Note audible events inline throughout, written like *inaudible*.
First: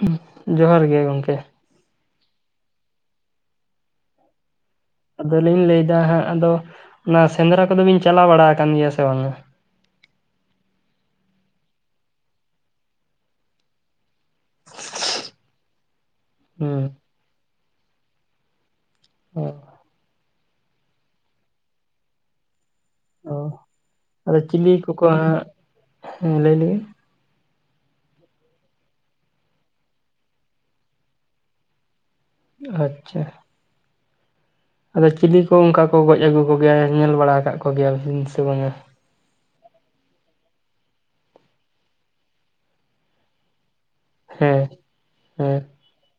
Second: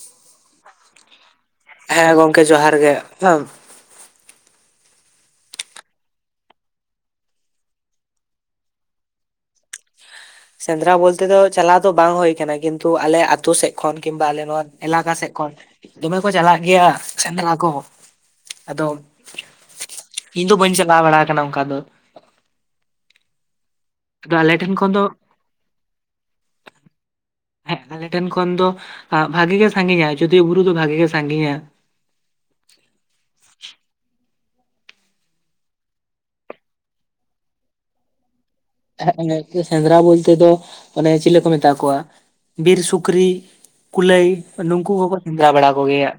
ᱦᱩᱸ ᱡᱚᱦᱟᱨ ᱜᱮ ᱜᱚᱝᱠᱮ᱾ ᱦᱮᱸ ᱜᱚᱝᱠᱮ ᱡᱚᱦᱟᱨ ᱜᱮ᱾ *unintelligible* ᱟᱫᱚᱞᱤᱧ ᱞᱟᱹᱭᱮᱫᱟ ᱦᱟᱸᱜ ᱟᱫᱚ, ᱚᱱᱟ ᱥᱮᱸᱫᱽᱨᱟ ᱠᱚᱫᱚ ᱵᱤᱱ ᱪᱟᱞᱟᱣ ᱵᱟᱲᱟ ᱟᱠᱟᱱ ᱜᱤᱭᱟ ᱥᱮ ᱵᱟᱝᱟ? ᱥᱮᱸᱫᱽᱨᱟ ᱵᱚᱞᱛᱮ ᱫᱚ ᱪᱟᱞᱟᱣ ᱫᱚ ᱵᱟᱝ ᱦᱳᱭ ᱠᱟᱱᱟ ᱠᱤᱱᱛᱩ ᱟᱞᱮ ᱟᱛᱳ ᱥᱮᱜ ᱠᱷᱚᱱ ᱠᱤᱝᱵᱟ ᱟᱞᱮ ᱱᱚᱣᱟ ᱮᱞᱟᱠᱟ ᱥᱮᱜ ᱠᱷᱚᱱ, ᱫᱚᱢᱮ ᱠᱚ ᱪᱟᱞᱟᱜ ᱜᱮᱭᱟ ᱦᱩᱸ ᱥᱮᱸᱫᱽᱨᱟ ᱠᱚ ᱾ᱟᱫᱚ *unintelligible* ᱤᱧ ᱫᱚ ᱵᱟᱹᱧ ᱪᱟᱞᱟᱣ ᱵᱟᱲᱟ ᱠᱟᱱᱟ ᱚᱝᱠᱟ ᱫᱚ᱾ ᱚ ᱟᱫᱚ ᱟᱞᱮ ᱪᱤᱞᱤ ᱴᱷᱮᱱ ᱠᱷᱚᱱ ᱫᱚ ᱠᱚᱠᱚ ᱦᱟᱸᱜ, ᱦᱮᱸ ᱞᱟᱹᱭ *unintelligible* ᱦᱮᱸ ᱟᱞᱮ ᱴᱷᱮᱱ ᱠᱷᱚᱱ ᱫᱚ ᱵᱷᱟᱜᱮ ᱜᱮ ᱥᱟᱺᱜᱤᱧᱟ ᱟᱡᱚᱫᱤᱭᱟᱹ ᱵᱩᱨᱩ ᱫᱚ ᱵᱷᱟᱜᱮ ᱜᱮ ᱥᱟᱺᱜᱤᱧᱟ᱾ ᱟᱪᱪᱷᱟ᱾ ᱟᱫᱚ ᱪᱤᱞᱤ ᱠᱚ ᱚᱝᱠᱟ ᱠᱚ ᱜᱚᱡ ᱟᱹᱜᱩ ᱠᱚ ᱜᱮᱭᱟ ᱧᱮᱞ ᱵᱟᱲᱟ ᱠᱟᱜ ᱠᱚ ᱜᱮᱭᱟ ᱵᱤᱱ ᱥᱮ ᱵᱟᱝᱟ? ᱦᱮᱸᱜ ᱤᱱᱟᱹᱠᱤ ᱥᱮᱸᱫᱽᱨᱟ ᱵᱚᱞᱛᱮ ᱫᱚ ᱚᱱᱮ ᱪᱮᱞᱮ ᱠᱚ ᱢᱮᱛᱟ ᱠᱚᱣᱟ ᱵᱤᱨ ᱥᱩᱠᱨᱤ ᱠᱩᱞᱟᱹᱭ ᱦᱮᱸ ᱱᱩᱠᱩ ᱠᱚᱠᱚ ᱥᱮᱸᱫᱽᱨᱟ ᱦᱮᱸ ᱵᱟᱲᱟ ᱠᱚᱜᱮᱭᱟ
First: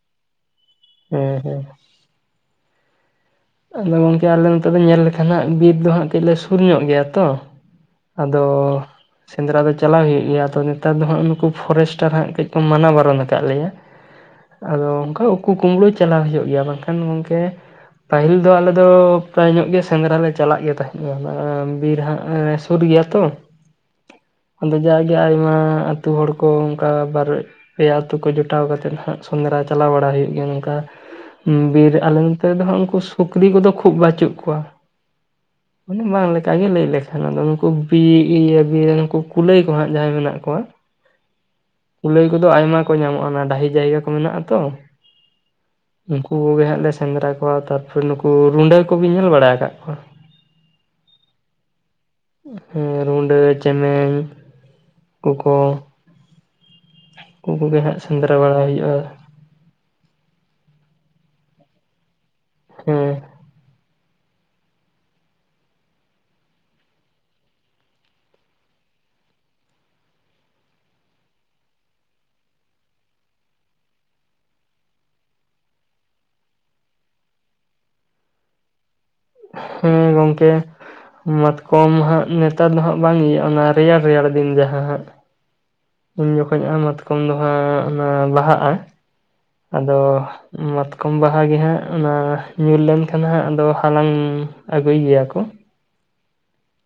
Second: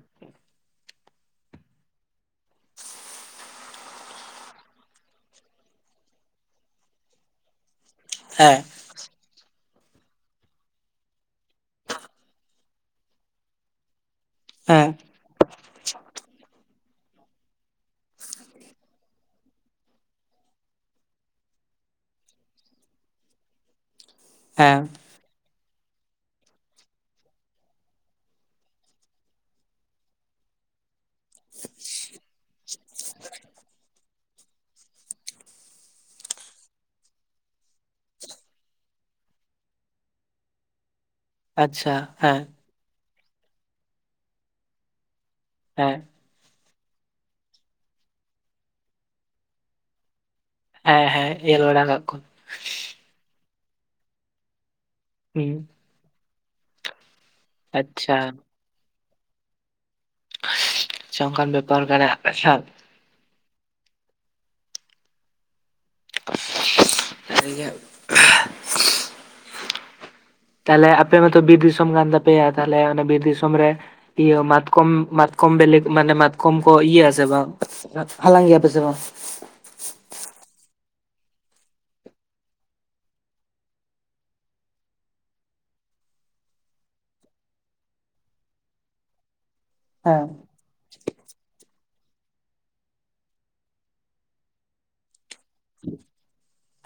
ᱦᱮᱸ ᱦᱮᱸ ᱟᱫᱚ ᱜᱚᱝᱠᱮ ᱟᱞᱮ ᱱᱚᱛᱮ ᱫᱚ ᱧᱮᱞ ᱞᱮᱠᱷᱟᱱ ᱦᱟᱸᱜ ᱵᱤᱨ ᱫᱚ ᱦᱟᱸᱜ ᱠᱟᱹᱡ ᱞᱮ ᱥᱩᱨ ᱧᱚᱜ ᱜᱮᱭᱟ ᱛᱚ ᱦᱮᱸ ᱟᱫᱚ ᱥᱮᱸᱫᱽᱨᱟ ᱫᱚ ᱪᱟᱞᱟᱣ ᱦᱩᱭᱩᱜ ᱜᱮᱭᱟ ᱟᱫᱚ ᱱᱮᱛᱟᱨ ᱫᱚ ᱦᱟᱸᱜ ᱱᱩᱠᱩ ᱯᱷᱚᱨᱮᱥᱴᱟᱨ ᱦᱟᱸᱜ ᱠᱟᱹᱡ ᱠᱚ ᱢᱟᱱᱟ ᱵᱟᱨᱚᱱ ᱠᱟᱫ ᱞᱮᱭᱟ *inaudible* ᱟᱫᱚ ᱚᱱᱠᱟ ᱩᱠᱩ ᱠᱩᱢᱵᱽᱲᱩ ᱪᱟᱞᱟᱣ ᱦᱩᱭᱩᱜ ᱜᱮᱭᱟ ᱵᱟᱝᱠᱷᱟᱱ ᱜᱚᱝᱠᱮ ᱯᱟᱦᱤᱞ ᱫᱚ ᱟᱞᱮ ᱫᱚ ᱯᱨᱟᱭ ᱧᱚᱜ ᱜᱮ ᱥᱮᱸᱫᱽᱨᱟ ᱞᱮ ᱪᱟᱞᱟᱜ ᱜᱮ ᱛᱟᱦᱮᱸᱫᱱᱟ ᱵᱤᱨ ᱦᱟᱸᱜ ᱥᱩᱨ ᱜᱮᱭᱟ ᱛᱚ *inaudible* ᱟᱫᱚ ᱡᱟᱜᱮ ᱟᱭᱢᱟ ᱟᱛᱩ ᱦᱚᱲ ᱠᱚ ᱚᱱᱠᱟ ᱵᱟᱨ ᱯᱮᱭᱟ ᱟᱛᱩ ᱠᱚ ᱡᱚᱴᱟᱣ ᱠᱟᱛᱮᱫ ᱦᱟᱸᱜ ᱥᱮᱸᱫᱽᱨᱟ ᱪᱟᱞᱟᱣ ᱵᱟᱲᱟ ᱦᱩᱭᱩᱜ ᱜᱮᱭᱟ ᱱᱚᱝᱠᱟ ᱵᱤᱨ ᱟᱞᱮ ᱱᱚᱛᱮ ᱫᱚ ᱦᱟᱸᱜ ᱩᱱᱠᱩ ᱥᱩᱠᱨᱤ ᱠᱚᱫᱚ ᱠᱷᱩᱵ ᱵᱟᱪᱩᱜ ᱠᱚᱣᱟ *inaudible* ᱢᱟᱱᱮ ᱵᱟᱝ ᱞᱮᱠᱟ ᱜᱮ ᱞᱟᱹᱭ ᱞᱮᱠᱷᱟᱱ ᱟᱫᱚ ᱱᱩᱠᱩ ᱤᱭᱟᱹ ᱱᱩᱠᱩ ᱠᱩᱞᱟᱹᱭ ᱠᱚ ᱦᱟᱸᱜ ᱡᱟᱦᱟᱸᱭ ᱢᱮᱱᱟᱜ ᱠᱚᱣᱟ *inaudible* ᱠᱩᱞᱟᱹᱭ ᱦᱮᱸ ᱠᱚᱫᱚ ᱟᱭᱢᱟ ᱠᱚ ᱧᱟᱢᱚᱜ-ᱟ ᱚᱱᱟ ᱰᱟᱦᱤ ᱡᱟᱭᱜᱟ ᱠᱚ ᱢᱮᱱᱟᱜ-ᱟ ᱛᱚ ᱦᱮᱸ ᱩᱱᱠᱩ ᱠᱚᱜᱮ ᱦᱟᱸᱜ ᱞᱮ ᱥᱮᱸᱫᱽᱨᱟ ᱠᱚᱣᱟ ᱛᱟᱨᱯᱚᱨᱮ ᱱᱩᱠᱩ ᱨᱩᱸᱰᱟᱹ ᱠᱚᱵᱤᱱ ᱧᱮᱞ ᱵᱟᱲᱟ ᱟᱠᱟᱫ ᱠᱚᱣᱟ ᱦᱮᱸ ᱦᱮᱸ ᱧᱮᱞ ᱵᱟᱲᱟ ᱠᱟᱜ ᱠᱚ ᱦᱮᱸ ᱨᱩᱸᱰᱟᱹ ᱪᱮᱢᱮᱧ ᱦᱩᱸ *unintelligible* ᱩᱱ ᱠᱩᱜᱮ ᱦᱟᱸᱜ ᱟᱪᱪᱷᱟ ᱥᱮᱸᱫᱽᱨᱟ ᱵᱟᱲᱟ ᱦᱩᱭᱩᱜ-ᱟ᱾ ᱟᱪᱪᱷᱟ ᱚᱱᱠᱟᱱ ᱵᱮᱯᱟᱨ ᱠᱟᱱᱟ ᱟᱪᱪᱷᱟ ᱦᱮᱸ *unintelligible* ᱛᱟᱦᱚᱞᱮ ᱟᱯᱮ ᱢᱟᱛᱚ ᱵᱤᱨ ᱫᱤᱥᱚᱢ ᱠᱟᱱ ᱛᱟᱯᱮᱭᱟ ᱛᱟᱦᱚᱞᱮ ᱚᱱᱟ ᱵᱤᱨ ᱫᱤᱥᱚᱢ ᱨᱮ ᱤᱭᱟᱹ ᱢᱟᱛᱠᱚᱢ ᱢᱟᱛᱠᱚᱢ ᱵᱮᱞᱮ ᱠᱚ ᱢᱟᱱᱮ ᱢᱟᱛᱠᱚᱢ ᱠᱚ ᱤᱭᱟᱹ ᱥᱮ ᱵᱟᱝ ᱦᱟᱞᱟᱝ ᱜᱮᱭᱟ ᱯᱮ ᱥᱮ ᱵᱟᱝ ᱦᱮᱸ ᱜᱚᱝᱠᱮ ᱢᱟᱛᱠᱚᱢ ᱦᱟᱸᱜ ᱱᱮᱛᱟᱨ ᱫᱚ ᱦᱟᱸᱜ ᱵᱟᱝ ᱤᱭᱟᱹᱜᱼᱟ ᱚᱱᱟ ᱨᱮᱭᱟᱲ ᱨᱮᱭᱟᱲ ᱫᱤᱱ ᱡᱟᱦᱟᱸ ᱦᱟᱸᱜ ᱩᱱ ᱡᱚᱠᱷᱚᱡ ᱟᱭ ᱢᱟᱛᱠᱚᱢ ᱫᱚ ᱦᱟᱸᱜ ᱚᱱᱟ ᱵᱟᱦᱟᱜ-ᱟ ᱟᱫᱚ ᱦᱮᱸ ᱢᱟᱛᱠᱚᱢ ᱵᱟᱦᱟ ᱜᱮ ᱦᱟᱸᱜ ᱚᱱᱟ ᱧᱩᱨ ᱞᱮᱱᱠᱷᱟᱱ ᱦᱟᱸᱜ ᱟᱫᱚ ᱦᱟᱞᱟᱝ ᱟᱹᱜᱩᱭ ᱜᱮᱭᱟ ᱠᱚ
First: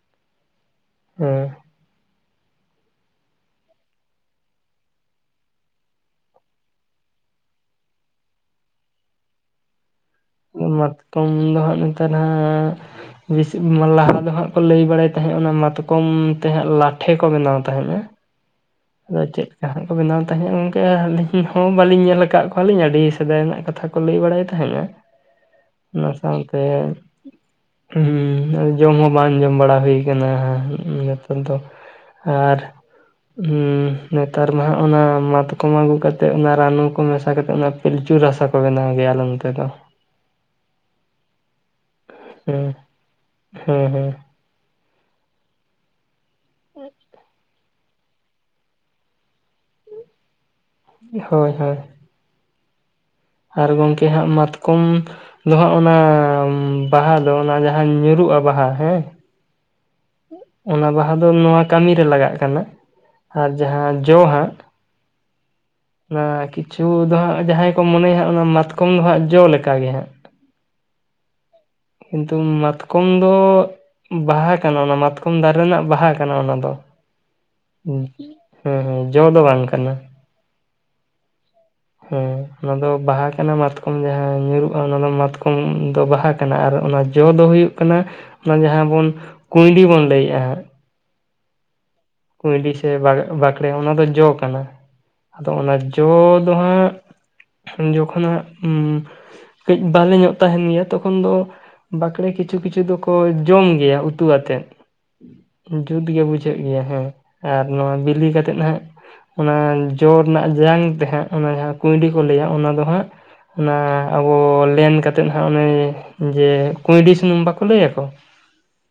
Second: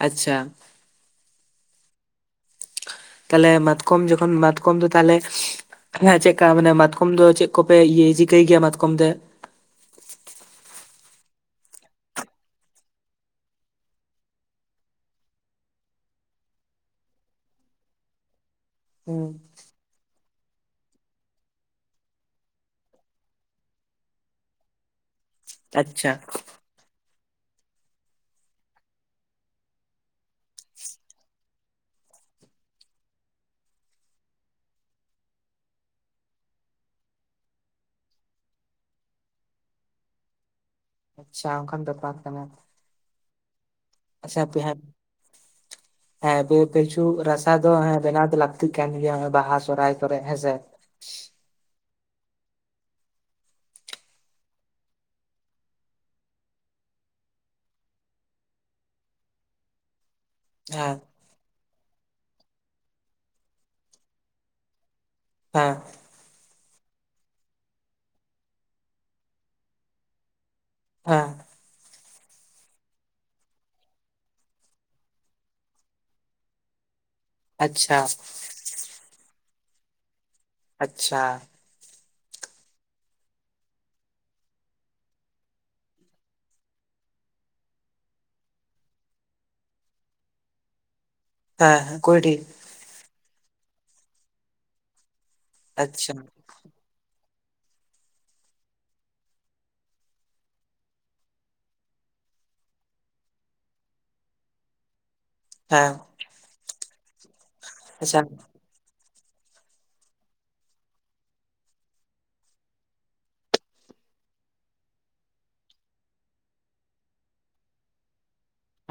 ᱟᱪᱪᱷᱟ ᱦᱮᱸ ᱛᱟᱦᱚᱞᱮ ᱢᱟᱛᱠᱚᱢ ᱡᱚᱠᱷᱚᱱ ᱢᱟᱛᱠᱚᱢ ᱫᱚ ᱛᱟᱦᱚᱞᱮ ᱦᱮᱸ ᱪᱮᱫᱠᱟ ᱢᱟᱱᱮ ᱢᱟᱛᱠᱚᱢ ᱫᱚ ᱪᱮᱫ ᱠᱚᱯᱮ ᱤᱭᱟᱹ ᱪᱤᱠᱟᱹᱭ ᱜᱮᱭᱟ ᱢᱟᱛᱠᱚᱢ ᱛᱮ ᱢᱟᱛᱠᱚᱢ ᱫᱚ ᱦᱟᱸᱜ ᱱᱮᱛᱟᱨ ᱦᱟᱸᱜ ᱵᱤᱥᱤ ᱞᱟᱦᱟ ᱫᱚ ᱦᱟᱸᱜ ᱠᱚ ᱞᱟᱹᱭ ᱵᱟᱲᱟᱭ ᱛᱟᱦᱮᱸᱫ ᱚᱱᱟ ᱢᱟᱛᱠᱚᱢ ᱛᱮᱦᱟᱸᱜ ᱞᱟᱴᱷᱮ ᱠᱚ ᱵᱮᱱᱟᱣ ᱛᱟᱦᱮᱸᱫ-ᱟ ᱟᱫᱚ ᱦᱩᱸ ᱪᱮᱫ ᱞᱮᱠᱟ ᱦᱟᱸᱜ ᱠᱚ ᱵᱮᱱᱟᱣ ᱛᱟᱦᱮᱸᱫ ᱜᱚᱝᱠᱮ ᱟᱹᱞᱤᱧ ᱦᱚᱸ ᱵᱟᱹᱞᱤᱧ ᱧᱮᱞ ᱟᱠᱟᱫ ᱠᱚᱣᱟᱞᱤᱧ ᱟᱹᱰᱤ ᱥᱮᱫᱟᱭ ᱨᱮᱱᱟᱜ ᱠᱟᱛᱷᱟ ᱞᱟᱹᱭ ᱵᱟᱲᱟᱭ ᱛᱟᱦᱮᱸᱱᱟ ᱚᱱᱟ ᱟᱪᱪᱷᱟ ᱥᱟᱶᱛᱮ ᱦᱩᱸ ᱡᱚᱢ ᱦᱚᱸ ᱵᱟᱝ ᱡᱚᱢ ᱵᱟᱲᱟ ᱦᱩᱭ ᱠᱟᱱᱟ ᱱᱮᱛᱟᱨ ᱫᱚ ᱦᱮᱸ ᱟᱨ ᱦᱩᱸ ᱱᱮᱛᱟᱨ ᱢᱟ ᱦᱟᱜ ᱚᱱᱟ ᱢᱟᱛᱠᱚᱢ ᱟᱹᱜᱩ ᱠᱟᱛᱮᱜ ᱚᱱᱟ ᱨᱟᱱᱩ ᱠᱚ ᱢᱮᱥᱟ ᱠᱟᱛᱮᱜ ᱚᱱᱟ ᱯᱤᱞᱪᱩ ᱨᱟᱥᱟ ᱠᱚ ᱵᱮᱱᱟᱣ ᱜᱮᱭᱟ ᱟᱞᱮ ᱱᱚᱛᱮ ᱫᱚ ᱾ ᱟᱪᱪᱷᱟ ᱚᱱᱠᱟᱱ ᱵᱮᱯᱟᱨ ᱾ ᱦᱮᱸ ᱾ *inaudible* ᱦᱮᱸ ᱦᱮᱸ *inaudible* ᱾ ᱦᱮᱸ ᱫᱤᱭᱮ ᱯᱤᱞᱪᱩ ᱨᱟᱥᱟ ᱫᱚ ᱦᱮ ᱵᱮᱱᱟᱣ ᱫᱚ ᱞᱟᱠ ᱛᱤᱜ ᱠᱟᱱ ᱜᱮᱭᱟ ᱱᱚᱜᱼᱚᱭ ᱵᱟᱦᱟ ᱥᱚᱦᱨᱟᱭ ᱠᱚᱨᱮ ᱦᱮᱸ ᱥᱮ ᱾ ᱦᱳᱭ ᱦᱳᱭ ᱾ ᱟᱨ ᱜᱚᱢᱠᱮ ᱦᱟᱸᱜ ᱢᱟᱛᱠᱚᱢ ᱫᱚ ᱦᱟᱸᱜ ᱚᱱᱟ ᱵᱟᱦᱟ ᱫᱚ ᱚᱱᱟ ᱡᱟᱦᱟᱸ ᱧᱩᱨᱩᱜᱼᱟ ᱵᱟᱦᱟ ᱦᱮᱸ ᱚᱱᱟ ᱦᱮᱸ ᱵᱟᱦᱟ ᱫᱚ ᱱᱚᱣᱟ ᱠᱟᱹᱢᱤᱨᱮ ᱞᱟᱜᱟᱜ ᱠᱟᱱᱟ᱾ *inaudible* ᱟᱨ ᱡᱟᱦᱟᱸ ᱡᱚ ᱦᱟᱸᱜ ᱦᱮᱸ *inaudible* ᱚᱱᱟ ᱠᱤ ᱪᱷᱩ ᱫᱚ ᱦᱟᱸᱜ ᱡᱟᱦᱟᱸᱭ ᱠᱚ ᱢᱚᱱᱮᱭᱟ ᱦᱟᱸᱜ ᱚᱱᱟ ᱢᱟᱛᱠᱚᱢ ᱫᱚ ᱦᱟᱸᱜ ᱡᱚ ᱞᱮᱠᱟ ᱜᱮ ᱦᱟᱸᱜ ᱾ ᱦᱮᱸ ᱾ ᱠᱤᱱᱛᱩ ᱢᱟᱛᱠᱚᱢ ᱫᱚ ᱵᱟᱦᱟ ᱠᱟᱱᱟ ᱚᱱᱟ ᱢᱟᱛᱠᱚᱢ ᱫᱟᱨᱮ ᱨᱮᱱᱟᱜ ᱵᱟᱦᱟ ᱠᱟᱱᱟ ᱚᱱᱟ ᱫᱚ ᱾ ᱟᱪᱪᱷᱟ ᱦᱮᱸ ᱾ ᱦᱮᱸ ᱦᱮᱸ ᱡᱚ ᱫᱚ ᱵᱟᱝ ᱠᱟᱱᱟ ᱾ ᱟᱪᱪᱷᱟ ᱾ ᱦᱮᱸ ᱚᱱᱟ ᱫᱚ ᱵᱟᱦᱟ ᱠᱟᱱᱟ ᱢᱟᱛᱠᱚᱢ ᱡᱟᱦᱟᱸ ᱧᱩᱨᱩᱜᱼᱟ ᱚᱱᱟ ᱫᱚ ᱢᱟᱛᱠᱚᱢ ᱫᱚ ᱵᱟᱦᱟ ᱠᱟᱱᱟ ᱟᱨ ᱚᱱᱟ ᱡᱚ ᱫᱚ ᱦᱩᱭᱩᱜ ᱠᱟᱱᱟ ᱚᱱᱟ ᱡᱟᱦᱟᱸ ᱵᱚᱱ ᱠᱩᱸᱭᱰᱤ ᱵᱚᱱ ᱞᱟᱹᱭᱮᱜᱼᱟ ᱾ ᱦᱮᱸ ᱦᱮᱸ ᱠᱩᱸᱭᱰᱤ ᱾ ᱠᱩᱸᱭᱰᱤ ᱥᱮ ᱵᱟ-ᱵᱟᱸᱠᱲᱮ ᱚᱱᱟ ᱫᱚ ᱡᱚ ᱠᱟᱱᱟ ᱾ *inaudible* ᱟᱫᱚ ᱚᱱᱟ ᱡᱚ ᱟᱪᱪᱷᱟ ᱫᱚ ᱦᱟᱸᱜ ᱡᱚᱠᱷᱚᱱ ᱦᱟᱜ ᱩᱸ ᱠᱟᱹᱡ ᱵᱟᱞᱮ ᱧᱚᱜ ᱛᱟᱦᱮᱱ ᱜᱮᱭᱟ ᱛᱚᱠᱷᱚᱱ ᱫᱚ ᱵᱟᱠᱲᱮ ᱠᱤᱪᱷᱩ ᱠᱤᱪᱷᱩ ᱫᱚᱠᱚ ᱡᱚᱢ ᱜᱮᱭᱟ ᱩᱛᱩ ᱟᱛᱮᱫ ᱾ ᱦᱮᱸ ᱡᱩᱛ ᱜᱮ ᱵᱩᱡᱷᱟᱹᱜ ᱜᱮᱭᱟ ᱦᱮᱸ᱾ ᱟᱨ ᱱᱚᱣᱟ ᱟᱪᱪᱷᱟ ᱵᱤᱞᱤ ᱠᱟᱛᱮᱫ ᱦᱟᱸᱜ ᱚᱱᱟ ᱡᱚ ᱨᱮᱱᱟᱜ ᱡᱟᱝ ᱛᱮ ᱦᱟᱸᱜ ᱚᱱᱟ ᱡᱟᱦᱟᱸ ᱠᱩᱸᱭᱰᱤ ᱠᱚ ᱞᱟᱹᱭᱟ ᱚᱱᱟ ᱫᱚ ᱦᱟᱸᱜ ᱚᱱᱟ ᱟᱵᱚ ᱞᱮᱱ ᱠᱟᱛᱮᱜ ᱦᱟᱜ ᱚᱱᱮ ᱡᱮ ᱠᱩᱸᱭᱰᱤ ᱥᱩᱱᱩᱢ ᱵᱟᱠᱚ ᱞᱟᱹᱭ ᱟᱠᱚ?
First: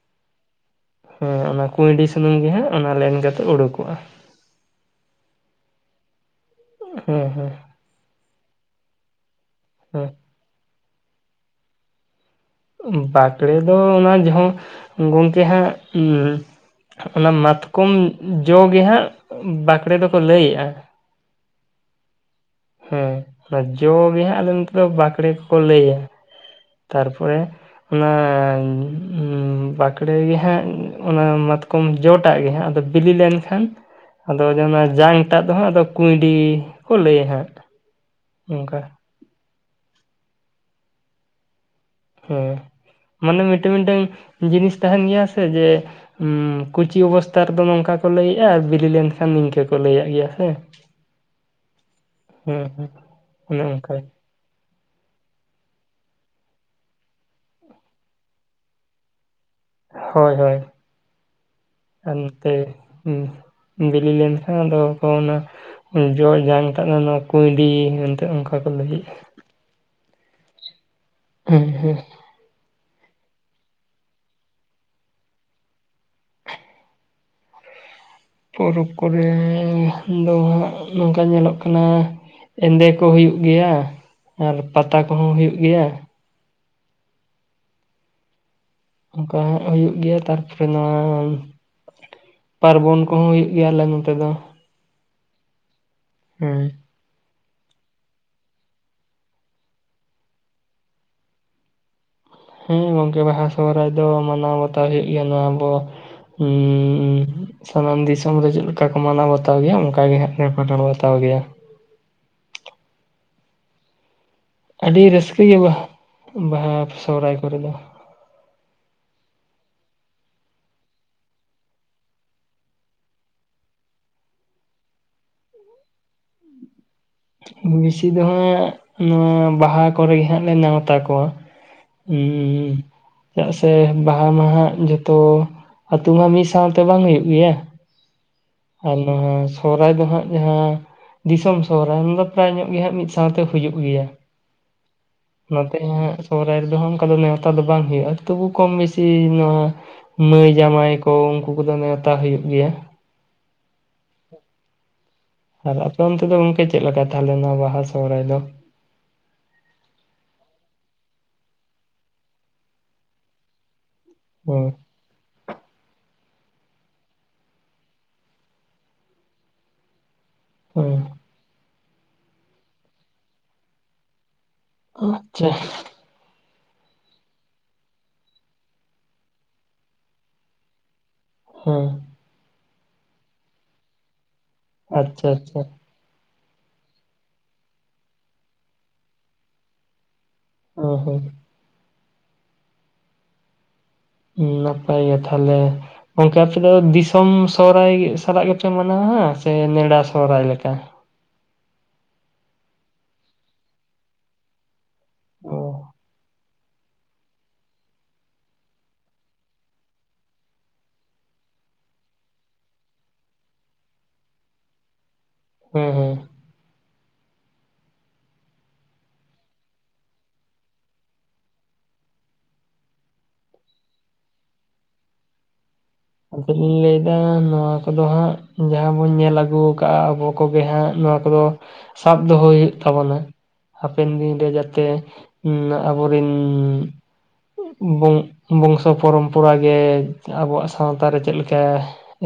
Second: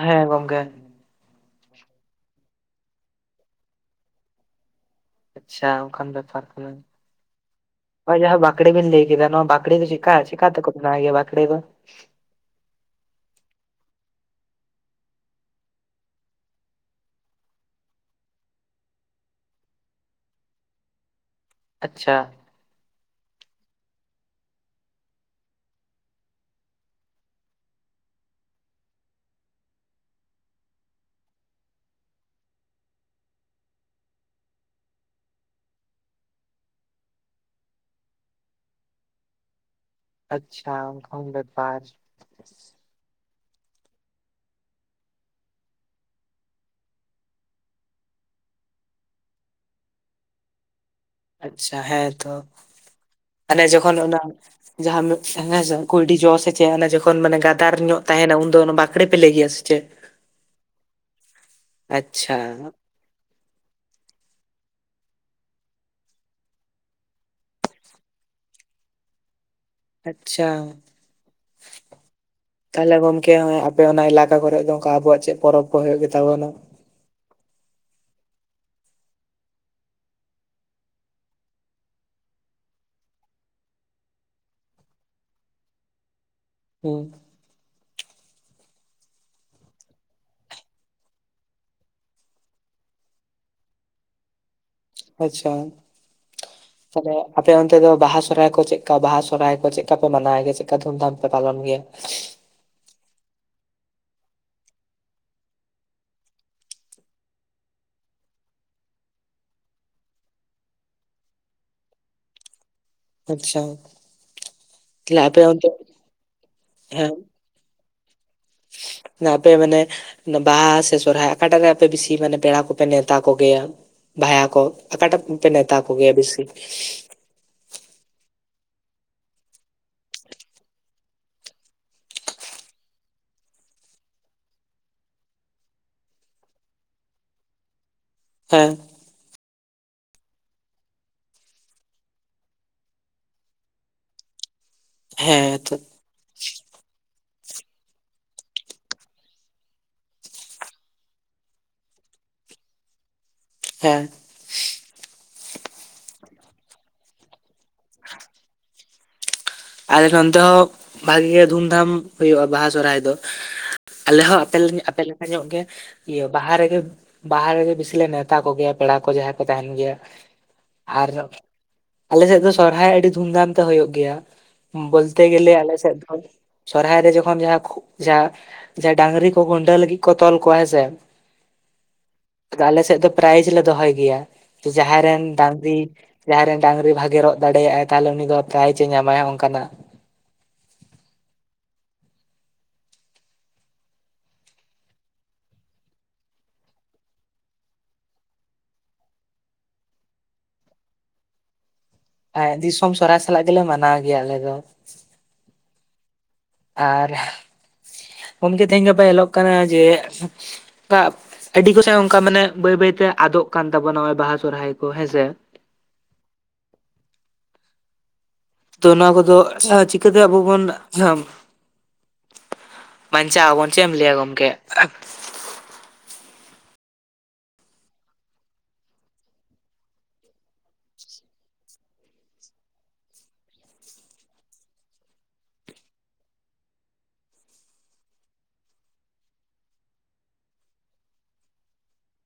ᱦᱮᱸ ᱜᱚᱝᱠᱮ ᱾ ᱦᱮᱸ ᱚᱱᱟ ᱠᱩᱸᱭᱰᱤ ᱥᱩᱱᱩᱢ ᱜᱮ ᱦᱟᱸᱜ ᱚᱱᱟ ᱞᱮᱱ ᱠᱟᱛᱮᱜ ᱩᱰᱩᱠᱚᱜᱼᱟ ᱾ ᱟᱪᱪᱷᱟ ᱚᱱᱠᱟᱱ ᱵᱮᱯᱟᱨ ᱠᱟᱱᱟ ᱾ ᱦᱮᱸ ᱦᱮᱸ ᱾ ᱦᱳᱭ ᱡᱟᱦᱟᱸ ᱵᱟᱠᱲᱮ ᱵᱤᱱ ᱞᱟᱹᱭ ᱠᱮᱫᱟ, ᱱᱚᱣᱟ ᱵᱟᱠᱲᱮ ᱫᱚ ᱦᱮᱸ ᱪᱤᱠᱠᱟ ᱪᱮᱠᱟ ᱛᱮᱠᱚ ᱵᱮᱱᱟᱣ ᱜᱮᱭᱟ ᱵᱟᱠᱲᱮ ᱫᱚ? ᱵᱟᱠᱲᱮ ᱫᱚ ᱚᱱᱟ ᱡᱟᱦᱟᱸ ᱜᱚᱢᱠᱮ ᱦᱟᱸᱜ ᱚᱱᱟ ᱢᱟᱛᱠᱚᱢ ᱡᱚ ᱜᱮ ᱦᱟᱸᱜ ᱵᱟᱠᱲᱮ ᱫᱚᱠᱚ ᱞᱟᱹᱭᱮᱜᱼᱟ ᱾ ᱟᱪᱪᱷᱟ ᱾ ᱦᱮᱸ ᱚᱱᱟ ᱡᱚ ᱜᱮ ᱦᱟᱸᱜ ᱟᱞᱮ ᱱᱚᱛᱮ ᱫᱚ ᱵᱟᱠᱲᱮ ᱠᱚᱠᱚ ᱞᱟᱹᱭᱟ ᱾ ᱛᱟᱨᱯᱚᱨᱮ ᱚᱱᱟ ᱵᱟᱠᱲᱮ ᱜᱮ ᱦᱟᱸᱜ ᱚᱱᱟ ᱢᱟᱛ ᱠᱚᱢ ᱡᱚᱴᱟᱜ ᱜᱮ ᱦᱟᱸᱜ ᱟᱫᱚ ᱵᱤᱞᱤ ᱞᱮᱱᱠᱷᱟᱱ ᱟᱫᱚ ᱡᱮ ᱚᱱᱟ ᱡᱟᱝᱴᱟᱜ ᱫᱚ ᱦᱟᱸᱜ ᱟᱫᱚ ᱠᱩᱸᱭᱰᱤ ᱠᱚ ᱞᱟᱹᱭᱟ ᱦᱟᱸᱜ ᱾ ᱚᱱᱠᱟ ᱾ ᱟᱪᱪᱷᱟ, ᱚᱱᱠᱟᱱ ᱵᱮᱯᱟᱨ ᱾ ᱦᱮᱸ, *inaudible* ᱢᱟᱱᱮ ᱢᱤᱫᱴᱟᱝ ᱢᱤᱫᱴᱟᱝ ᱡᱤᱱᱤᱥ ᱛᱟᱦᱮᱱ ᱜᱮᱭᱟ ᱥᱮ ᱡᱮ ᱦᱮᱸ ᱠᱩᱪᱤ ᱚᱵᱚᱥᱛᱟ ᱨᱮᱫᱚ ᱱᱚᱝᱠᱟ ᱠᱚ ᱞᱟᱹᱭᱮᱜᱼᱟ ᱾ ᱟᱨ ᱵᱤᱞᱤ ᱞᱮᱱᱠᱷᱟᱱ ᱱᱤᱝᱠᱟᱹ ᱠᱚ ᱞᱟᱹᱭᱭᱟᱜ ᱜᱮᱭᱟ ᱦᱮᱸ ᱾ *inaudible* ᱟᱪᱪᱷᱟ ᱦᱮᱸ ᱛᱚ ᱾ *inaudible* ᱚᱱᱮ ᱢᱟᱱᱮ ᱡᱚᱠᱷᱚᱱ ᱚᱱᱠᱟ ᱚᱱᱟ ᱡᱟᱦᱟᱸ ᱦᱮᱸᱥᱮ ᱠᱩᱭᱰᱤ ᱡᱚ ᱥᱮ ᱪᱮᱜ ᱡᱚᱠᱷᱚᱱ ᱜᱟᱫᱟᱨ ᱧᱚᱜ ᱛᱟᱦᱮᱱᱟ ᱩᱱᱫᱚ ᱚᱱᱟ ᱵᱟᱸᱠᱲᱮ ᱯᱮ ᱞᱟᱹᱭ ᱜᱮᱭᱟ ᱥᱮ ᱪᱮᱫ ᱦᱳᱭ ᱦᱳᱭ ᱟᱪᱪᱷᱟ ᱮᱱᱛᱮ ᱦᱩᱸ ᱵᱤᱞᱤ ᱞᱮᱱ ᱠᱷᱟᱱ ᱟᱫᱚ ᱠᱚ ᱚᱱᱟ ᱡᱚ ᱡᱟᱝᱛᱟᱜᱱᱟ ᱱᱚᱣᱟ ᱠᱩᱸᱭᱰᱤ ᱮᱱᱛᱮᱜ ᱚᱱᱠᱟ ᱠᱚ ᱞᱟ. ᱜᱤᱫ ᱾ ᱟᱪᱪᱷᱟ ᱦᱮᱸ ᱦᱮᱸ ᱛᱟᱦᱚᱞᱮ ᱜᱚᱝᱠᱮ ᱟᱯᱮ ᱚᱱᱟ ᱮᱞᱟᱠᱟ ᱠᱚᱨᱮ ᱫᱚ ᱚᱝᱠᱟ ᱟᱵᱚᱣᱟᱜ ᱪᱮᱫ ᱯᱚᱨᱚᱵᱽ ᱠᱚ ᱦᱩᱭᱩᱜ ᱜᱮᱛᱟᱵᱚᱱᱟ? ᱯᱚᱨᱚᱵᱽ ᱠᱚᱨᱮ ᱫᱚ ᱱᱚᱝᱠᱟ ᱧᱮᱞᱚᱜ ᱠᱟᱱᱟ ᱮᱸᱫᱮ ᱠᱚ ᱦᱩᱭᱩᱜ ᱜᱮᱭᱟ ᱟᱨ ᱯᱟᱛᱟ ᱠᱚᱦᱚᱸ ᱦᱩᱭᱩᱜ ᱜᱮᱭᱟ ᱾ ᱦᱮᱸ ᱚᱱᱠᱟ ᱦᱟᱸᱜ ᱦᱩᱭᱩᱜ ᱜᱮᱭᱟ ᱛᱟᱨᱯᱚᱨᱮ ᱱᱚᱣᱟ ᱯᱟᱨᱵᱚᱱ ᱠᱚᱦᱚᱸ ᱦᱩᱭᱩᱜ ᱜᱮᱭᱟ ᱟᱞᱮ ᱱᱚᱛᱮ ᱫᱚ ᱾ ᱟᱪᱪᱷᱟ ᱦᱮᱸ ᱟᱫᱚ ᱟᱯᱮ ᱚᱱᱛᱮ ᱫᱚ ᱵᱟᱦᱟ ᱥᱚᱨᱦᱟᱭ ᱠᱚ ᱪᱮᱫᱠᱟ ᱵᱟᱦᱟ ᱥᱚᱨᱦᱟᱭ ᱠᱚ ᱪᱮᱫᱠᱟ ᱯᱮ ᱢᱟᱱᱟᱣ ᱜᱮᱭᱟ ᱪᱮᱫᱠᱟ ᱫᱷᱩᱢᱫᱷᱟᱢ ᱯᱮ ᱯᱟᱞᱚᱱ ᱜᱮᱭᱟ *inaudible* ᱦᱮᱸ ᱜᱚᱝᱠᱮ ᱵᱟᱦᱟ ᱥᱚᱦᱚᱨᱟᱭ ᱫᱚ ᱢᱟᱱᱟᱣ ᱵᱟᱛᱟᱣ ᱦᱩᱭᱩᱜ ᱜᱮᱭᱟ ᱱᱚᱣᱟ ᱟᱵᱚᱼᱼ ᱥᱟᱱᱟᱢ ᱫᱤᱥᱚᱢ ᱨᱮ ᱪᱮᱫ ᱞᱮᱠᱟ ᱠᱚ ᱢᱟᱱᱟᱣ ᱵᱟᱛᱟᱣ ᱜᱮᱭᱟ ᱚᱱᱠᱟᱜ ᱜᱮ ᱦᱟᱸᱜ ᱞᱮ ᱢᱟᱱᱟᱣ ᱵᱟᱛᱟᱣ ᱜᱮᱭᱟ ᱟᱪᱪᱷᱟ ᱟᱹᱰᱤ ᱛᱟᱦᱞᱮ ᱟᱯᱮ ᱨᱟᱹᱥᱠᱟᱹ ᱜᱮ ᱚᱱᱛᱮ ᱵᱟᱦᱟ ᱦᱮᱸ ᱥᱚᱦᱨᱟᱭ ᱠᱚᱨᱮ ᱫᱚ ᱟᱯᱮ ᱢᱟᱱᱮ ᱵᱟᱦᱟ ᱥᱮ ᱥᱚᱨᱦᱟᱭ ᱚᱴᱟᱜ ᱨᱮ ᱟᱯᱮ ᱵᱮᱥᱤ ᱢᱟᱱᱮ ᱯᱮᱲᱟ ᱠᱚᱯᱮ ᱱᱮᱣᱛᱟ ᱠᱚ ᱜᱮᱭᱟ ᱵᱷᱟᱭᱟ ᱠᱚ ᱚᱠᱟᱴᱟᱜ ᱯᱮ ᱱᱮᱣᱛᱟ ᱠᱚ ᱜᱮᱭᱟ ᱵᱮᱥᱤ ᱵᱮᱥᱤ ᱫᱚ ᱦᱟᱸᱜ ᱱᱚᱣᱟ ᱵᱟᱦᱟ ᱠᱚᱨᱮᱜᱮ ᱦᱟᱸᱜ ᱞᱮ ᱱᱮᱣᱛᱟ ᱠᱚᱣᱟ ᱦᱩᱸ ᱪᱮᱫᱟᱜ ᱥᱮ ᱵᱟᱦᱟ ᱢᱟᱦᱟᱜ ᱡᱚᱛᱚ ᱟᱛᱳ ᱢᱟ ᱢᱤᱫ ᱥᱟᱶᱛᱮ ᱵᱟᱝ ᱦᱩᱭᱩᱜ ᱜᱮᱭᱟ ᱦᱮᱸ ᱟᱨ ᱱᱚᱣᱟ ᱥᱚᱦᱦᱟᱭ ᱫᱚ ᱦᱟᱸᱜ ᱡᱟᱦᱟᱸ ᱫᱤᱥᱚᱢ ᱥᱚᱦᱨᱟᱭ ᱚᱱᱟ ᱫᱚ ᱯᱨᱟᱭ ᱧᱚᱜ ᱜᱮ ᱦᱟᱸᱜ ᱢᱤᱫ ᱥᱟᱶᱛᱮ ᱦᱩᱭᱩᱜ ᱜᱮᱭᱟ ᱦᱮᱸ ᱛᱚ ᱱᱚᱛᱮ ᱦᱟᱜ ᱥᱚᱦᱚᱨᱟᱭ ᱨᱮᱫᱚ ᱚᱱᱠᱟ ᱫᱚ ᱱᱮᱶᱛᱟ ᱫᱚ ᱵᱟᱝ ᱦᱩᱭᱩᱜᱼᱟ ᱛᱚᱵᱩ ᱠᱚᱢ ᱵᱮᱥᱤ ᱱᱚᱣᱟᱼᱼ ᱢᱟᱹᱭ ᱡᱟᱶᱟᱭ ᱠᱚ ᱩᱱᱠᱩ ᱠᱚᱫᱚ ᱱᱮᱣᱛᱟ ᱦᱩᱭᱩᱜ ᱜᱮᱭᱟ ᱦᱮᱸ ᱟᱨ ᱟᱯᱮ ᱚᱱᱛᱮ ᱫᱚ ᱜᱚᱝᱠᱮ ᱪᱮᱫᱞᱮᱠᱟ ᱛᱟᱦᱮ ᱱᱚᱣᱟ ᱵᱟᱦᱟ ᱥᱚᱦᱨᱟᱭ ᱫᱚ ᱟᱞᱮ ᱚᱱᱛᱮ ᱦᱚᱸ ᱵᱷᱟᱜᱮ ᱜᱮ ᱫᱷᱩᱢᱫᱷᱟᱢ ᱦᱩᱭᱩᱜᱼᱟ ᱵᱟᱦᱟ ᱥᱚᱨᱦᱟᱭ ᱫᱚ ᱟᱞᱮ ᱦᱚᱸ ᱦᱮᱸ ᱟᱯᱮ ᱞᱮᱠᱟ ᱧᱚᱜ ᱜᱮ ᱤᱭᱟᱹ ᱵᱟᱦᱟ ᱨᱮᱜᱮᱼᱼ ᱵᱟᱦᱟ ᱨᱮᱜᱮ ᱵᱮᱥᱤ ᱞᱮ ᱱᱮᱣᱛᱟ ᱠᱚᱜᱮᱭᱟ ᱯᱮᱲᱟ ᱠᱚ ᱡᱟᱦᱟᱸᱭ ᱠᱚ ᱛᱟᱦᱮᱱ ᱜᱮᱭᱟ ᱦᱮᱸ ᱟᱨ ᱟᱞᱮᱥᱮᱫ ᱫᱚ ᱥᱚᱨᱦᱟᱭ ᱟᱹᱰᱤ ᱫᱷᱩᱢᱫᱷᱟᱢ ᱛᱮ ᱦᱩᱭᱩᱜ ᱜᱮᱭᱟ ᱵᱚᱞᱛᱮ ᱟᱪᱪᱷᱟ ᱜᱮᱞᱮ ᱟᱞᱮ ᱥᱮᱫ ᱫᱚ ᱥᱚᱨᱦᱟᱭ ᱨᱮ ᱡᱚᱠᱷᱚᱱ ᱡᱟᱦᱟᱸ ᱡᱟᱦᱟᱸᱼᱼ ᱡᱟᱦᱟᱭ ᱰᱟᱝᱨᱤ ᱠᱚ ᱠᱷᱩᱱᱴᱟᱹᱣ ᱞᱟᱹᱜᱤᱫ ᱠᱚ ᱛᱚᱞ ᱠᱚᱣᱟ ᱦᱮᱸᱥᱮ ᱦᱮᱸ ᱟᱞᱮ ᱥᱮᱫ ᱫᱚ ᱯᱨᱟᱭᱤᱡᱽ ᱞᱮ ᱫᱚᱦᱚᱭ ᱜᱮᱭᱟ ᱡᱟᱦᱟᱸᱭ ᱨᱮᱱ ᱟᱪᱪᱷᱟ ᱟᱪᱪᱷᱟ ᱰᱟᱝᱨᱤ ᱡᱟᱦᱟᱸ ᱨᱮᱱ ᱰᱟᱝᱨᱤ ᱵᱷᱟᱜᱮ ᱨᱚᱜ ᱫᱟᱲᱮᱭᱟᱜᱼᱟᱭ ᱛᱟᱦᱚᱞᱮ ᱩᱱᱤ ᱫᱚ ᱯᱨᱟᱭᱤᱡᱽ ᱮ ᱧᱟᱢᱟᱭ ᱚᱱᱠᱟᱱᱟᱜ ᱚ ᱦᱚᱸ ᱱᱟᱯᱟᱭ ᱜᱮ ᱛᱟᱦᱚᱞᱮ ᱜᱚᱝᱠᱮ ᱟᱯᱮ ᱫᱚ ᱫᱤᱥᱚᱢ ᱥᱚᱦᱨᱟᱭ ᱥᱟᱞᱟᱜ ᱜᱮᱯᱮ ᱢᱟᱱᱟᱣᱟ ᱥᱮ ᱱᱮᱰᱟ ᱥᱚᱦᱨᱟᱭ ᱞᱮᱠᱟ ᱮᱫ ᱫᱤᱥᱚᱢ ᱥᱚᱨᱦᱟᱭ ᱥᱟᱞᱟᱜ ᱜᱮᱞᱮ ᱢᱟᱱᱟᱣ ᱜᱮᱭᱟ ᱟᱞᱮ ᱫᱚ ᱚ ᱟᱨ ᱜᱚᱢᱠᱮ *unintelligible* ᱛᱮᱦᱤᱧ ᱜᱟᱯᱟ ᱧᱮᱞᱚᱜ ᱠᱟᱱᱟ ᱡᱮᱼ ᱚᱱᱠᱟ ᱟᱹᱰᱤ ᱠᱚᱥᱮ ᱚᱱᱠᱟ ᱢᱟᱱᱮ ᱵᱟᱹᱭ ᱵᱟᱹᱭᱛᱮ ᱟᱫᱚᱜ ᱠᱟᱱ ᱛᱟᱵᱚᱱᱟ ᱱᱚᱜᱚᱭ ᱵᱟᱦᱟ ᱥᱚᱨᱦᱟᱭ ᱠᱚ ᱦᱮᱸᱥᱮ᱾ ᱦᱮᱸ ᱦᱩᱸ, ᱛᱚ ᱱᱚᱣᱟ ᱠᱚᱫᱚ ᱪᱤᱠᱟᱹᱛᱮ ᱟᱵᱚ ᱵᱚᱱ *unintelligible* ᱵᱟᱧᱪᱟᱣ ᱟᱵᱚᱱ ᱪᱮᱫ ᱮᱢ ᱞᱟᱹᱭ ᱟ ᱜᱚᱢᱠᱮ? ᱟᱫᱚᱞᱤᱧ ᱞᱟᱹᱭᱮᱫᱟ ᱱᱚᱣᱟ ᱠᱚᱫᱚ ᱦᱟᱸᱜ ᱡᱟᱦᱟᱸ ᱵᱚᱱ ᱧᱮᱞ ᱟᱹᱜᱩ ᱟᱠᱟᱫᱟ ᱟᱵᱚ, ᱠᱚᱜᱮ ᱦᱟᱸᱜ ᱱᱚᱣᱟ ᱠᱚᱫᱚ ᱥᱟᱵ ᱫᱚᱦᱚᱭ ᱦᱩᱭᱩᱜ ᱛᱟᱵᱚᱱᱟ, ᱦᱟᱯᱮᱱ ᱫᱤᱱᱨᱮ ᱡᱟᱛᱮ, ᱟᱵᱚᱨᱤᱱᱼ ᱵᱚᱝ ᱵᱚᱝᱥᱚ ᱯᱚᱨᱚᱢᱯᱚᱨᱟ ᱜᱮ ᱟᱵᱚᱣᱟᱜᱼ ᱥᱟᱶᱛᱟ ᱨᱮ ᱪᱮᱫ ᱞᱮᱠᱟ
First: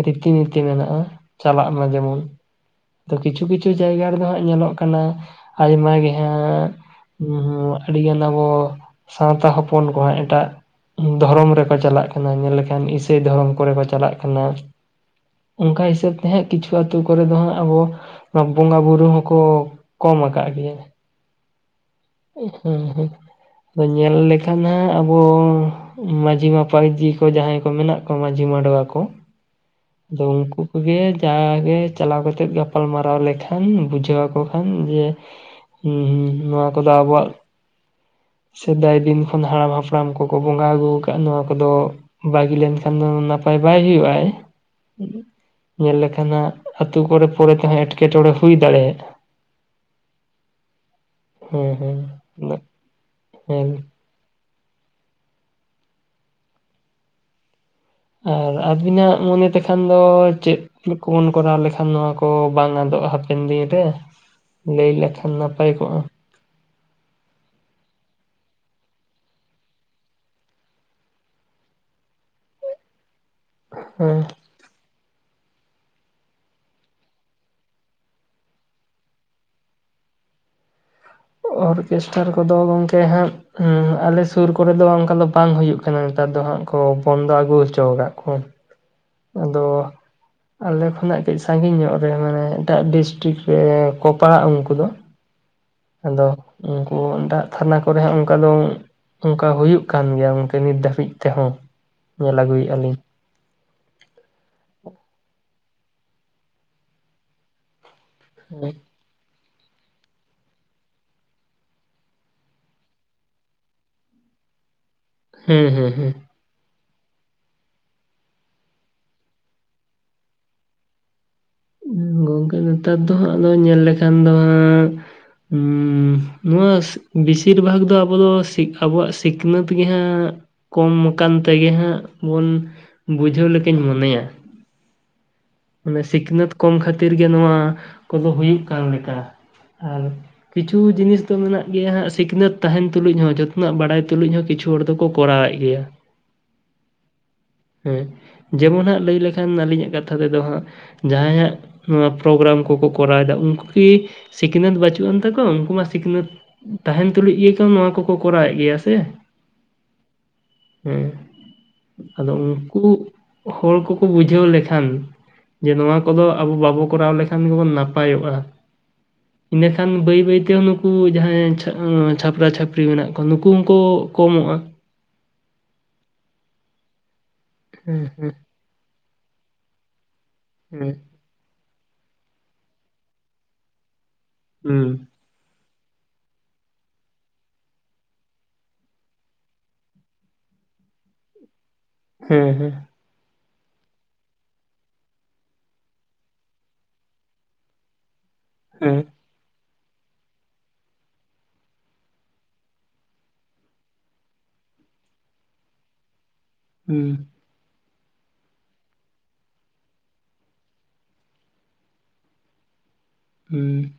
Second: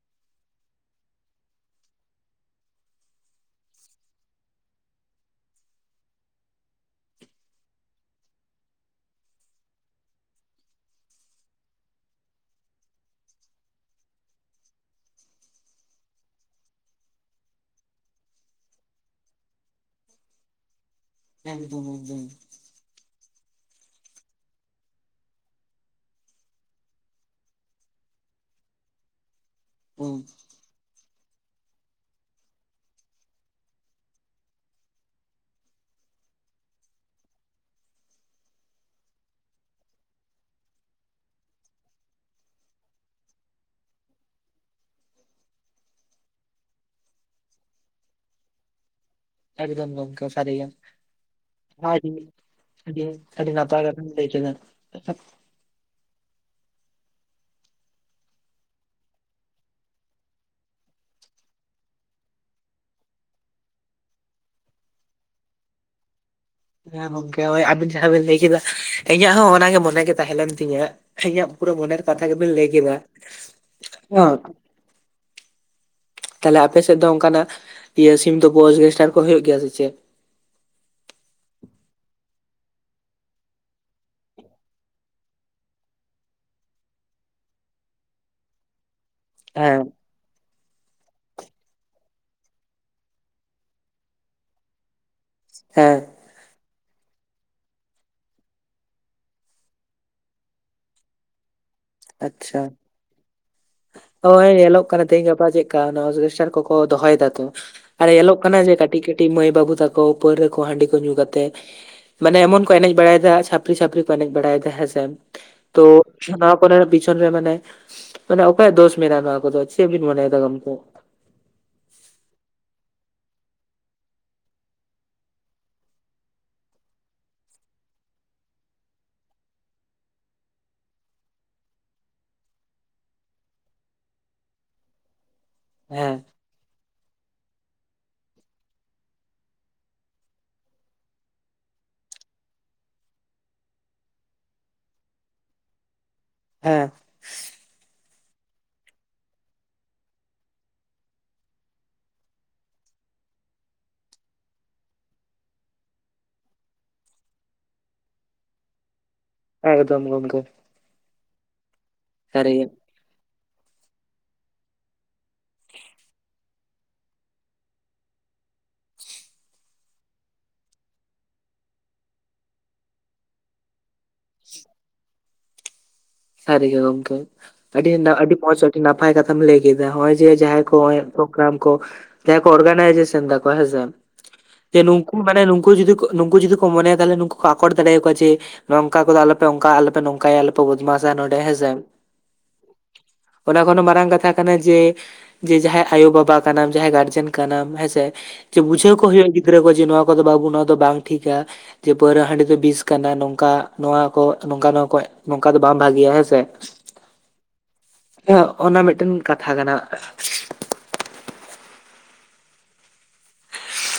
ᱨᱤᱛᱤ ᱱᱤᱛᱤ ᱢᱮᱱᱟᱜᱼᱟ, ᱪᱟᱞᱟᱜ ᱢᱟ ᱡᱮᱢᱚᱱ ᱛᱚ ᱠᱤᱪᱷᱩ ᱠᱤᱪᱷᱩ ᱡᱟᱭᱜᱟ ᱨᱮᱫᱚ ᱦᱟᱸᱜ ᱧᱮᱞᱚᱜ ᱠᱟᱱᱟ, ᱟᱭᱢᱟ ᱜᱮ ᱦᱟᱸᱜᱼᱼ ᱦᱩᱸ ᱦᱩᱸ ᱟᱹᱰᱤᱜ ᱜᱟᱱ ᱟᱵᱚ, ᱥᱟᱶᱛᱟ ᱦᱚᱯᱚᱱ ᱠᱚᱦ ᱮᱴᱟᱜ ᱫᱷᱚᱨᱚᱢ ᱨᱮᱠᱚ ᱪᱟᱞᱟᱜ ᱠᱟᱱᱟ, ᱧᱮᱞ ᱞᱮᱠᱷᱟᱱ ᱤᱥᱼᱼ ᱥᱮ *unintelligible* ᱫᱷᱚᱨᱚᱢ ᱠᱚᱨᱮ ᱠᱚ ᱪᱟᱞᱟᱜ ᱠᱟᱱᱟ᱾ ᱚᱱᱠᱟ ᱦᱤᱥᱟᱹᱵ ᱛᱮᱦᱟᱸᱜ ᱠᱤᱪᱷᱩ ᱟᱹᱛᱩ ᱠᱚᱨᱮ ᱫᱚ ᱦᱟᱸᱜ ᱟᱵᱚ, ᱚᱱᱟ ᱵᱚᱸᱜᱟ ᱵᱩᱨᱩ ᱦᱚᱸᱠᱚ ᱠᱚᱢ ᱟᱠᱟᱫ ᱜᱮᱭᱟ᱾ ᱮᱫ ᱮᱫᱚᱢ *unintelligible* ᱦᱮᱸ ᱦᱮᱸ *unintelligible* ᱧᱮᱞ ᱞᱮᱠᱷᱟᱱ ᱦᱟᱸᱜ ᱟᱵᱚ ᱢᱟᱺᱡᱷᱤ ᱢᱟᱯᱟᱡᱤ ᱠᱚ ᱡᱟᱦᱟᱸᱭ ᱠᱚ ᱢᱮᱱᱟᱜ ᱠᱚᱣᱟ᱾ ᱢᱟᱹᱡᱷᱤ ᱢᱟᱰᱣᱟ ᱠᱚ, *unintelligible* ᱟᱫᱚ ᱩᱱᱠᱩ ᱜᱮ ᱡᱟᱜᱮ ᱪᱟᱞᱟᱣ ᱠᱟᱛᱮᱫ ᱜᱟᱯᱟᱞᱢᱟᱨᱟᱣ ᱞᱮᱠᱷᱟᱱ ᱵᱩᱡᱷᱟᱹᱣ ᱟᱠᱚ ᱠᱷᱟᱱ, ᱡᱮ ᱦᱩᱸ ᱦᱩᱸ ᱱᱚᱣᱟ ᱠᱚᱫᱚ ᱟᱵᱚᱣᱟᱜ, ᱥᱮᱫᱟᱭ ᱫᱤᱱ ᱠᱷᱚᱱ ᱦᱟᱲᱟᱢ ᱦᱟᱯᱲᱟᱢ ᱠᱚᱠᱚ ᱵᱚᱸᱜᱟ ᱟᱹᱜᱩ ᱟᱠᱟᱫ ᱟ, ᱱᱚᱣᱟ ᱠᱚᱫᱚ ᱵᱟᱹᱜᱤ ᱞᱮᱱᱠᱷᱟᱱ ᱟᱢᱫᱚᱢ ᱱᱟᱯᱟᱭ ᱵᱟᱭ ᱦᱩᱭᱩᱜᱼᱟᱭ, ᱧᱮᱞ ᱞᱮᱠᱷᱟᱱ ᱦᱟᱸᱜ, ᱟᱹᱛᱩ ᱠᱚᱨᱮ ᱯᱚᱨᱮ ᱛᱮᱦᱚᱸ ᱮᱴᱠᱮᱴᱚᱬᱮ ᱦᱩᱭ ᱫᱟᱲᱮᱭᱟᱜᱼᱟ᱾ ᱮᱠᱫᱚᱢ ᱜᱚᱢᱠᱮ ᱥᱟᱨᱤᱭᱟ ᱦᱮᱸ *unintelligible* ᱦᱮᱸ ᱟᱹᱰᱤ ᱟᱹᱰᱤ ᱦᱮᱸ ᱱᱟᱯᱟᱭ ᱞᱟᱭᱠᱮᱫᱟ *unintelligible* ᱟᱨ ᱟᱵᱤᱱᱟᱜ ᱢᱚᱱᱮ ᱛᱮᱠᱷᱟᱱ ᱫᱚ ᱪᱮᱫ, ᱪᱮᱫ ᱠᱚᱵᱚᱱ ᱠᱚᱨᱟᱣ ᱞᱮᱠᱷᱟᱱ ᱱᱚᱣᱟ ᱠᱚ ᱵᱟᱝ ᱟᱫᱚᱜᱼᱟ ᱦᱟᱯᱮᱱ ᱫᱤᱱ ᱨᱮ, ᱞᱟᱹᱭ ᱞᱮᱠᱷᱟᱱ ᱱᱟᱯᱟᱭ ᱠᱚᱜᱼᱟ? ᱦᱮᱸ ᱜᱚᱝᱠᱮ ᱱᱚᱜᱚᱭ ᱟᱵᱤᱱ ᱡᱟᱦᱟᱸ ᱵᱤᱱ ᱞᱟᱹᱭ ᱠᱮᱫᱟ ᱤᱧᱟᱹᱜ ᱦᱚᱸ ᱚᱱᱟᱜᱮ ᱢᱚᱱᱮ ᱜᱮ ᱛᱟᱦᱮᱸ ᱞᱮᱱ ᱛᱤᱧᱟ᱾ ᱤᱧᱟᱹᱜ ᱯᱩᱨᱟᱹ ᱢᱚᱱᱮᱨ ᱠᱟᱛᱷᱟ ᱜᱮᱵᱤᱱ ᱞᱟᱹᱭ ᱠᱮᱫᱟ ᱾ *unintelligible* ᱦᱮᱸ ᱦᱚ ᱛᱟᱦᱞᱮ ᱟᱯᱮ ᱥᱮᱫ ᱫᱚ ᱚᱱᱠᱟᱱᱟᱜ, ᱤᱭᱟᱹ ᱥᱤᱢ ᱛᱩᱯᱩᱜ ᱚᱨᱜᱮᱥᱴᱟᱨ ᱠᱚ ᱦᱩᱭᱩᱜ ᱜᱮᱭᱟ ᱥᱮ ᱪᱮᱫ? ᱚᱨᱠᱮᱥᱴᱨᱟᱨ ᱠᱚᱫᱚ ᱜᱚᱢᱠᱮ ᱦᱟᱸᱜ ᱦᱮᱸ ᱟᱞᱮ ᱥᱩᱨ ᱠᱚᱨᱮ ᱫᱚ ᱚᱱᱠᱟ ᱫᱚ ᱵᱟᱝ ᱦᱩᱭᱩᱜ ᱠᱟᱱᱟ ᱱᱮᱛᱟᱨ ᱫᱚ ᱦᱟᱸᱜ ᱠᱚ ᱵᱚᱱᱫᱚ ᱟᱹᱜᱩ ᱦᱚᱪᱚᱣᱟᱠᱟᱫ ᱠᱚᱣᱟ᱾ *inaudible* ᱟᱫᱚ, ᱦᱮᱸ ᱟᱞᱮ ᱠᱷᱚᱱᱟᱜ ᱠᱟᱹᱡ ᱥᱟᱺᱜᱤᱧ ᱧᱚᱜ ᱨᱮ ᱢᱟᱱᱮ ᱮᱴᱟᱜ ᱰᱤᱥᱴᱤᱠ ᱨᱮᱠᱚ ᱯᱟᱲᱟᱜᱼᱟ ᱩᱱᱠᱩ ᱫᱚ, ᱦᱮᱸ, ᱟᱫᱚ ᱩᱱᱠᱩ ᱮᱴᱟᱜ ᱛᱷᱟᱱᱟ ᱠᱚᱨᱮ ᱦᱚᱸ ᱚᱱᱠᱟ ᱫᱚᱪ ᱚᱱᱠᱟ ᱦᱩᱭᱩᱜ ᱠᱟᱱ ᱜᱮᱭᱟ ᱜᱚᱝᱠᱮ ᱱᱤᱛ ᱫᱷᱟᱹᱵᱤᱡ ᱛᱮᱦᱚᱸ᱾ ᱧᱮᱞ ᱟᱪᱪᱷᱟ, ᱟᱹᱜᱩᱭᱮᱫᱼᱟ ᱞᱤᱧ ᱦᱚᱭ ᱮᱞᱚᱜ ᱠᱟᱱᱟ ᱛᱮᱦᱤᱧ ᱜᱟᱯᱟ ᱪᱮᱫ ᱞᱮᱠᱟ ᱚᱜᱮᱥᱴᱟᱨ ᱠᱚᱠᱚ ᱫᱚᱦᱚᱭ ᱫᱟ ᱛᱚ, ᱟᱨ ᱧᱮᱞᱚᱜ ᱠᱟᱱᱟ ᱡᱮ ᱠᱟᱹᱴᱤᱡ ᱠᱟᱹᱴᱤᱡ ᱢᱟᱹᱭ ᱵᱟᱹᱵᱩ ᱛᱟᱠᱚ ᱯᱟᱹᱣᱨᱟᱹᱠᱚ ᱦᱟᱺᱰᱤ ᱠᱚ ᱧᱩ ᱠᱟᱛᱮᱫ, ᱢᱟᱱᱮ ᱮᱢᱚᱱ ᱠᱚ ᱮᱱᱮᱡ ᱵᱟᱲᱟᱭᱮᱫᱟ ᱪᱷᱟᱯᱨᱤ ᱪᱷᱟᱯᱨᱤ ᱠᱚ ᱮᱱᱮᱡ ᱵᱟᱲᱟᱭᱮᱫᱟ ᱦᱮᱸᱥᱮ, ᱦᱮᱸ ᱛᱚ ᱦᱮᱸ ᱦᱮᱸ ᱥᱟᱱᱟᱢ ᱚᱱᱟ ᱯᱤᱪᱷᱚᱱ ᱨᱮ ᱢᱟᱱᱮ ᱢᱟᱱᱮ ᱚᱠᱚᱭᱟᱜ ᱫᱳᱥ ᱢᱮᱱᱟᱜᱼᱟ ᱱᱚᱣᱟ ᱠᱚᱫᱚ ᱪᱮᱫ ᱵᱤᱱ ᱢᱚᱱᱮᱭ ᱫᱟ ᱜᱚᱝᱠᱮ? ᱜᱚᱝᱠᱮ ᱱᱮᱛᱟᱨ ᱫᱚ ᱦᱟᱸᱜ ᱟᱫᱚ ᱧᱮᱞ ᱞᱮᱠᱷᱟᱱ ᱫᱚ ᱦᱟᱸᱜ ᱩᱸ ᱱᱚᱣᱟᱥ ᱵᱮᱥᱤᱨ ᱵᱷᱟᱜᱽ ᱫᱚ ᱟᱵᱚ ᱫᱚ ᱥᱤᱠᱷᱟ ᱟᱵᱚᱣᱟᱜ ᱥᱤᱠᱷᱱᱟᱹᱛ ᱜᱮᱦᱟᱸᱜ ᱠᱚᱢ ᱟᱠᱟᱱ ᱛᱮᱜᱮ ᱦᱟᱸᱜ ᱵᱚᱱ ᱵᱩᱡᱷᱟᱹᱣ ᱞᱮᱠᱟᱧ ᱢᱚᱱᱮᱭᱟ ᱢᱟᱱᱮ ᱦᱮᱸ ᱥᱤᱠᱷᱱᱟᱹᱛ ᱠᱚᱢ ᱠᱷᱟᱹᱛᱤᱨ ᱜᱮ ᱱᱚᱣᱟ ᱠᱚᱫᱚ ᱦᱩᱭᱩᱜ ᱠᱟᱱ ᱞᱮᱠᱟ ᱟᱨ ᱠᱤᱪᱷᱩ ᱡᱤᱱᱤᱥ ᱫᱚ ᱢᱮᱱᱟᱜ ᱜᱮᱭᱟ ᱦᱟᱸᱜ ᱥᱤᱠᱷᱱᱟᱹᱛ ᱛᱟᱦᱮᱱ ᱛᱩᱞᱩᱡ ᱦᱚᱸ ᱡᱚᱛᱚᱱᱟᱜ ᱵᱟᱲᱟᱭ ᱛᱩᱞᱩᱡ ᱦᱚᱸ ᱠᱤᱪᱷᱩ ᱦᱚᱲ ᱫᱚᱠᱚ ᱠᱚᱨᱟᱣᱮᱫ ᱜᱮᱭᱟ ᱦᱮᱸ ᱦᱮᱸ ᱡᱮᱢᱚᱱ ᱦᱟᱸᱜ ᱞᱟᱹᱭ ᱞᱮᱠᱷᱟᱱ ᱟᱹᱞᱤᱧᱟᱜ ᱠᱟᱛᱷᱟ ᱫᱚ ᱫᱚ ᱦᱟᱸᱜ ᱡᱟᱦᱟᱸᱭ ᱦᱟᱜ ᱱᱚᱣᱟ ᱯᱨᱳᱜᱨᱟᱢ ᱠᱚᱠᱚ ᱠᱚᱨᱟᱣᱮᱫᱟ ᱩᱱᱠᱩ ᱠᱤ ᱥᱤᱠᱷᱱᱟᱹᱛ ᱵᱟᱹᱪᱩᱜ ᱟᱱ ᱛᱟᱠᱚ ᱩᱱᱠᱩ ᱢᱟ ᱥᱤᱠᱷᱱᱟᱹᱛ ᱛᱟᱸᱦᱮᱱ ᱛᱩᱞᱩᱡ ᱜᱮᱛᱚ ᱱᱚᱣᱟ ᱠᱚᱠᱚ ᱠᱚᱨᱟᱣᱮᱫ ᱜᱮᱭᱟ ᱥᱮ ᱮᱠᱫᱚᱢ ᱜᱚᱝᱠᱮ ᱦᱮᱸ ᱟᱫᱚ ᱩᱱᱠᱩ ᱦᱚᱲ ᱠᱚᱠᱚ ᱵᱩᱡᱷᱟᱹᱣ ᱞᱮᱠᱷᱟᱱ ᱡᱮ ᱱᱚᱣᱟ ᱠᱚᱫᱚ ᱟᱵᱚ ᱵᱟᱵᱚ ᱠᱚᱨᱟᱣ ᱞᱮᱠᱷᱟᱱ ᱜᱮᱵᱚᱱ ᱱᱟᱯᱟᱭᱚᱜᱼᱟ᱾ ᱥ ᱤᱱᱟᱹᱠᱷᱟᱱ ᱵᱟᱹᱭ ᱵᱟᱹᱭ ᱛᱮ ᱱᱩᱠᱩ ᱡᱟᱦᱟᱸᱭ ᱪᱷᱟ ᱪᱷᱟᱯᱨᱟ ᱪᱷᱟᱹᱯᱨᱤ ᱢᱮᱱᱟᱜ ᱠᱚᱣᱟ ᱱᱩᱠᱩ ᱦᱚᱸᱠᱚ ᱠᱚᱢᱚᱜᱼᱟ ᱥᱟᱹᱨᱤᱜᱮ ᱜᱚᱝᱠᱮ ᱟᱹᱰᱤ ᱦᱮᱸ ᱱᱟᱜ ᱦᱮᱸ ᱟᱹᱰᱤ ᱢᱚᱸᱡᱽ ᱟᱹᱰᱤ ᱱᱟᱯᱟᱭ ᱠᱟᱛᱷᱟᱢ ᱞᱟᱹᱭ ᱠᱮᱫᱟ ᱱᱚᱜᱚᱭ ᱡᱮ ᱡᱟᱦᱟᱸᱭ ᱠᱚ ᱦᱮᱸ ᱦᱚᱜᱚᱭ ᱯᱨᱚᱜᱨᱟᱢ ᱠᱚ ᱡᱟᱦᱟᱸᱭ ᱠᱚ ᱚᱨᱜᱟᱱᱟᱭᱡᱮᱥᱚᱱ ᱫᱟᱠᱚ ᱦᱮᱸᱥᱮ ᱡᱮᱱᱩ ᱦᱮᱸ ᱠᱩ ᱢᱟᱱᱮ ᱱᱩᱠᱩ ᱡᱩᱫᱤ ᱠᱚ ᱢᱚᱱᱮᱭᱟ ᱛᱟᱦᱚᱞᱮ ᱱᱩᱠᱩ ᱠᱚ ᱟᱠᱚᱴ ᱫᱟᱲᱮᱭᱟᱠᱚᱣᱟ ᱡᱮ ᱱᱚᱝᱠᱟ ᱠᱚᱫᱚ ᱟᱞᱚᱯᱮ ᱚᱝᱠᱟ ᱟᱞᱚᱯᱮ ᱱᱚᱝᱠᱟᱭᱟ ᱟᱞᱚᱯᱮ ᱵᱚᱫᱢᱟᱥᱟ ᱱᱚᱰᱮ ᱦᱮᱸᱥᱮ ᱦᱮᱸ ᱦᱮᱸ ᱚᱱᱟ ᱠᱷᱚᱱ ᱦᱚᱸ ᱢᱟᱨᱟᱝ ᱠᱟᱛᱷᱟ ᱠᱟᱱᱟ ᱡᱮ ᱡᱮ ᱡᱟᱦᱟᱸᱭ ᱟᱭᱳ ᱵᱟᱵᱟ ᱠᱟᱱᱟᱢ ᱡᱟᱦᱟᱸᱭ ᱜᱟᱨᱡᱮᱱ ᱠᱟᱱᱟᱢ ᱦᱮᱸᱥᱮ ᱡᱮ ᱵᱩᱡᱷᱟᱹᱣ ᱦᱮᱸ ᱦᱮᱸ ᱠᱚ ᱦᱩᱭᱩᱜᱼᱟ ᱡᱩ ᱜᱤᱫᱽᱨᱟᱹ ᱠᱚ ᱡᱮ ᱱᱚᱣᱟ ᱠᱚᱫᱚ ᱵᱟᱵᱩ ᱱᱚᱣᱟ ᱫᱚ ᱵᱟᱝ ᱴᱷᱤᱠᱟ᱾ ᱡᱮ ᱯᱟᱹᱣᱨᱟᱹ ᱦᱟᱺᱰᱤ ᱫᱚ ᱵᱤᱥ ᱠᱟᱱᱟ ᱱᱚᱝᱠᱟ ᱱᱚᱣᱟ ᱠᱚ ᱱᱚᱝᱠᱟ ᱱᱚᱣᱟ ᱠᱚ ᱠᱟ ᱫᱚ ᱵᱟᱝ ᱵᱷᱟᱜᱮᱭᱟ ᱦᱮᱸ ᱥᱮ ᱦᱩᱸ ᱦᱮ ᱚᱱᱟ ᱢᱤᱫᱴᱮᱱ ᱠᱟᱛᱷᱟ ᱠᱟᱱᱟ ᱦᱩᱸ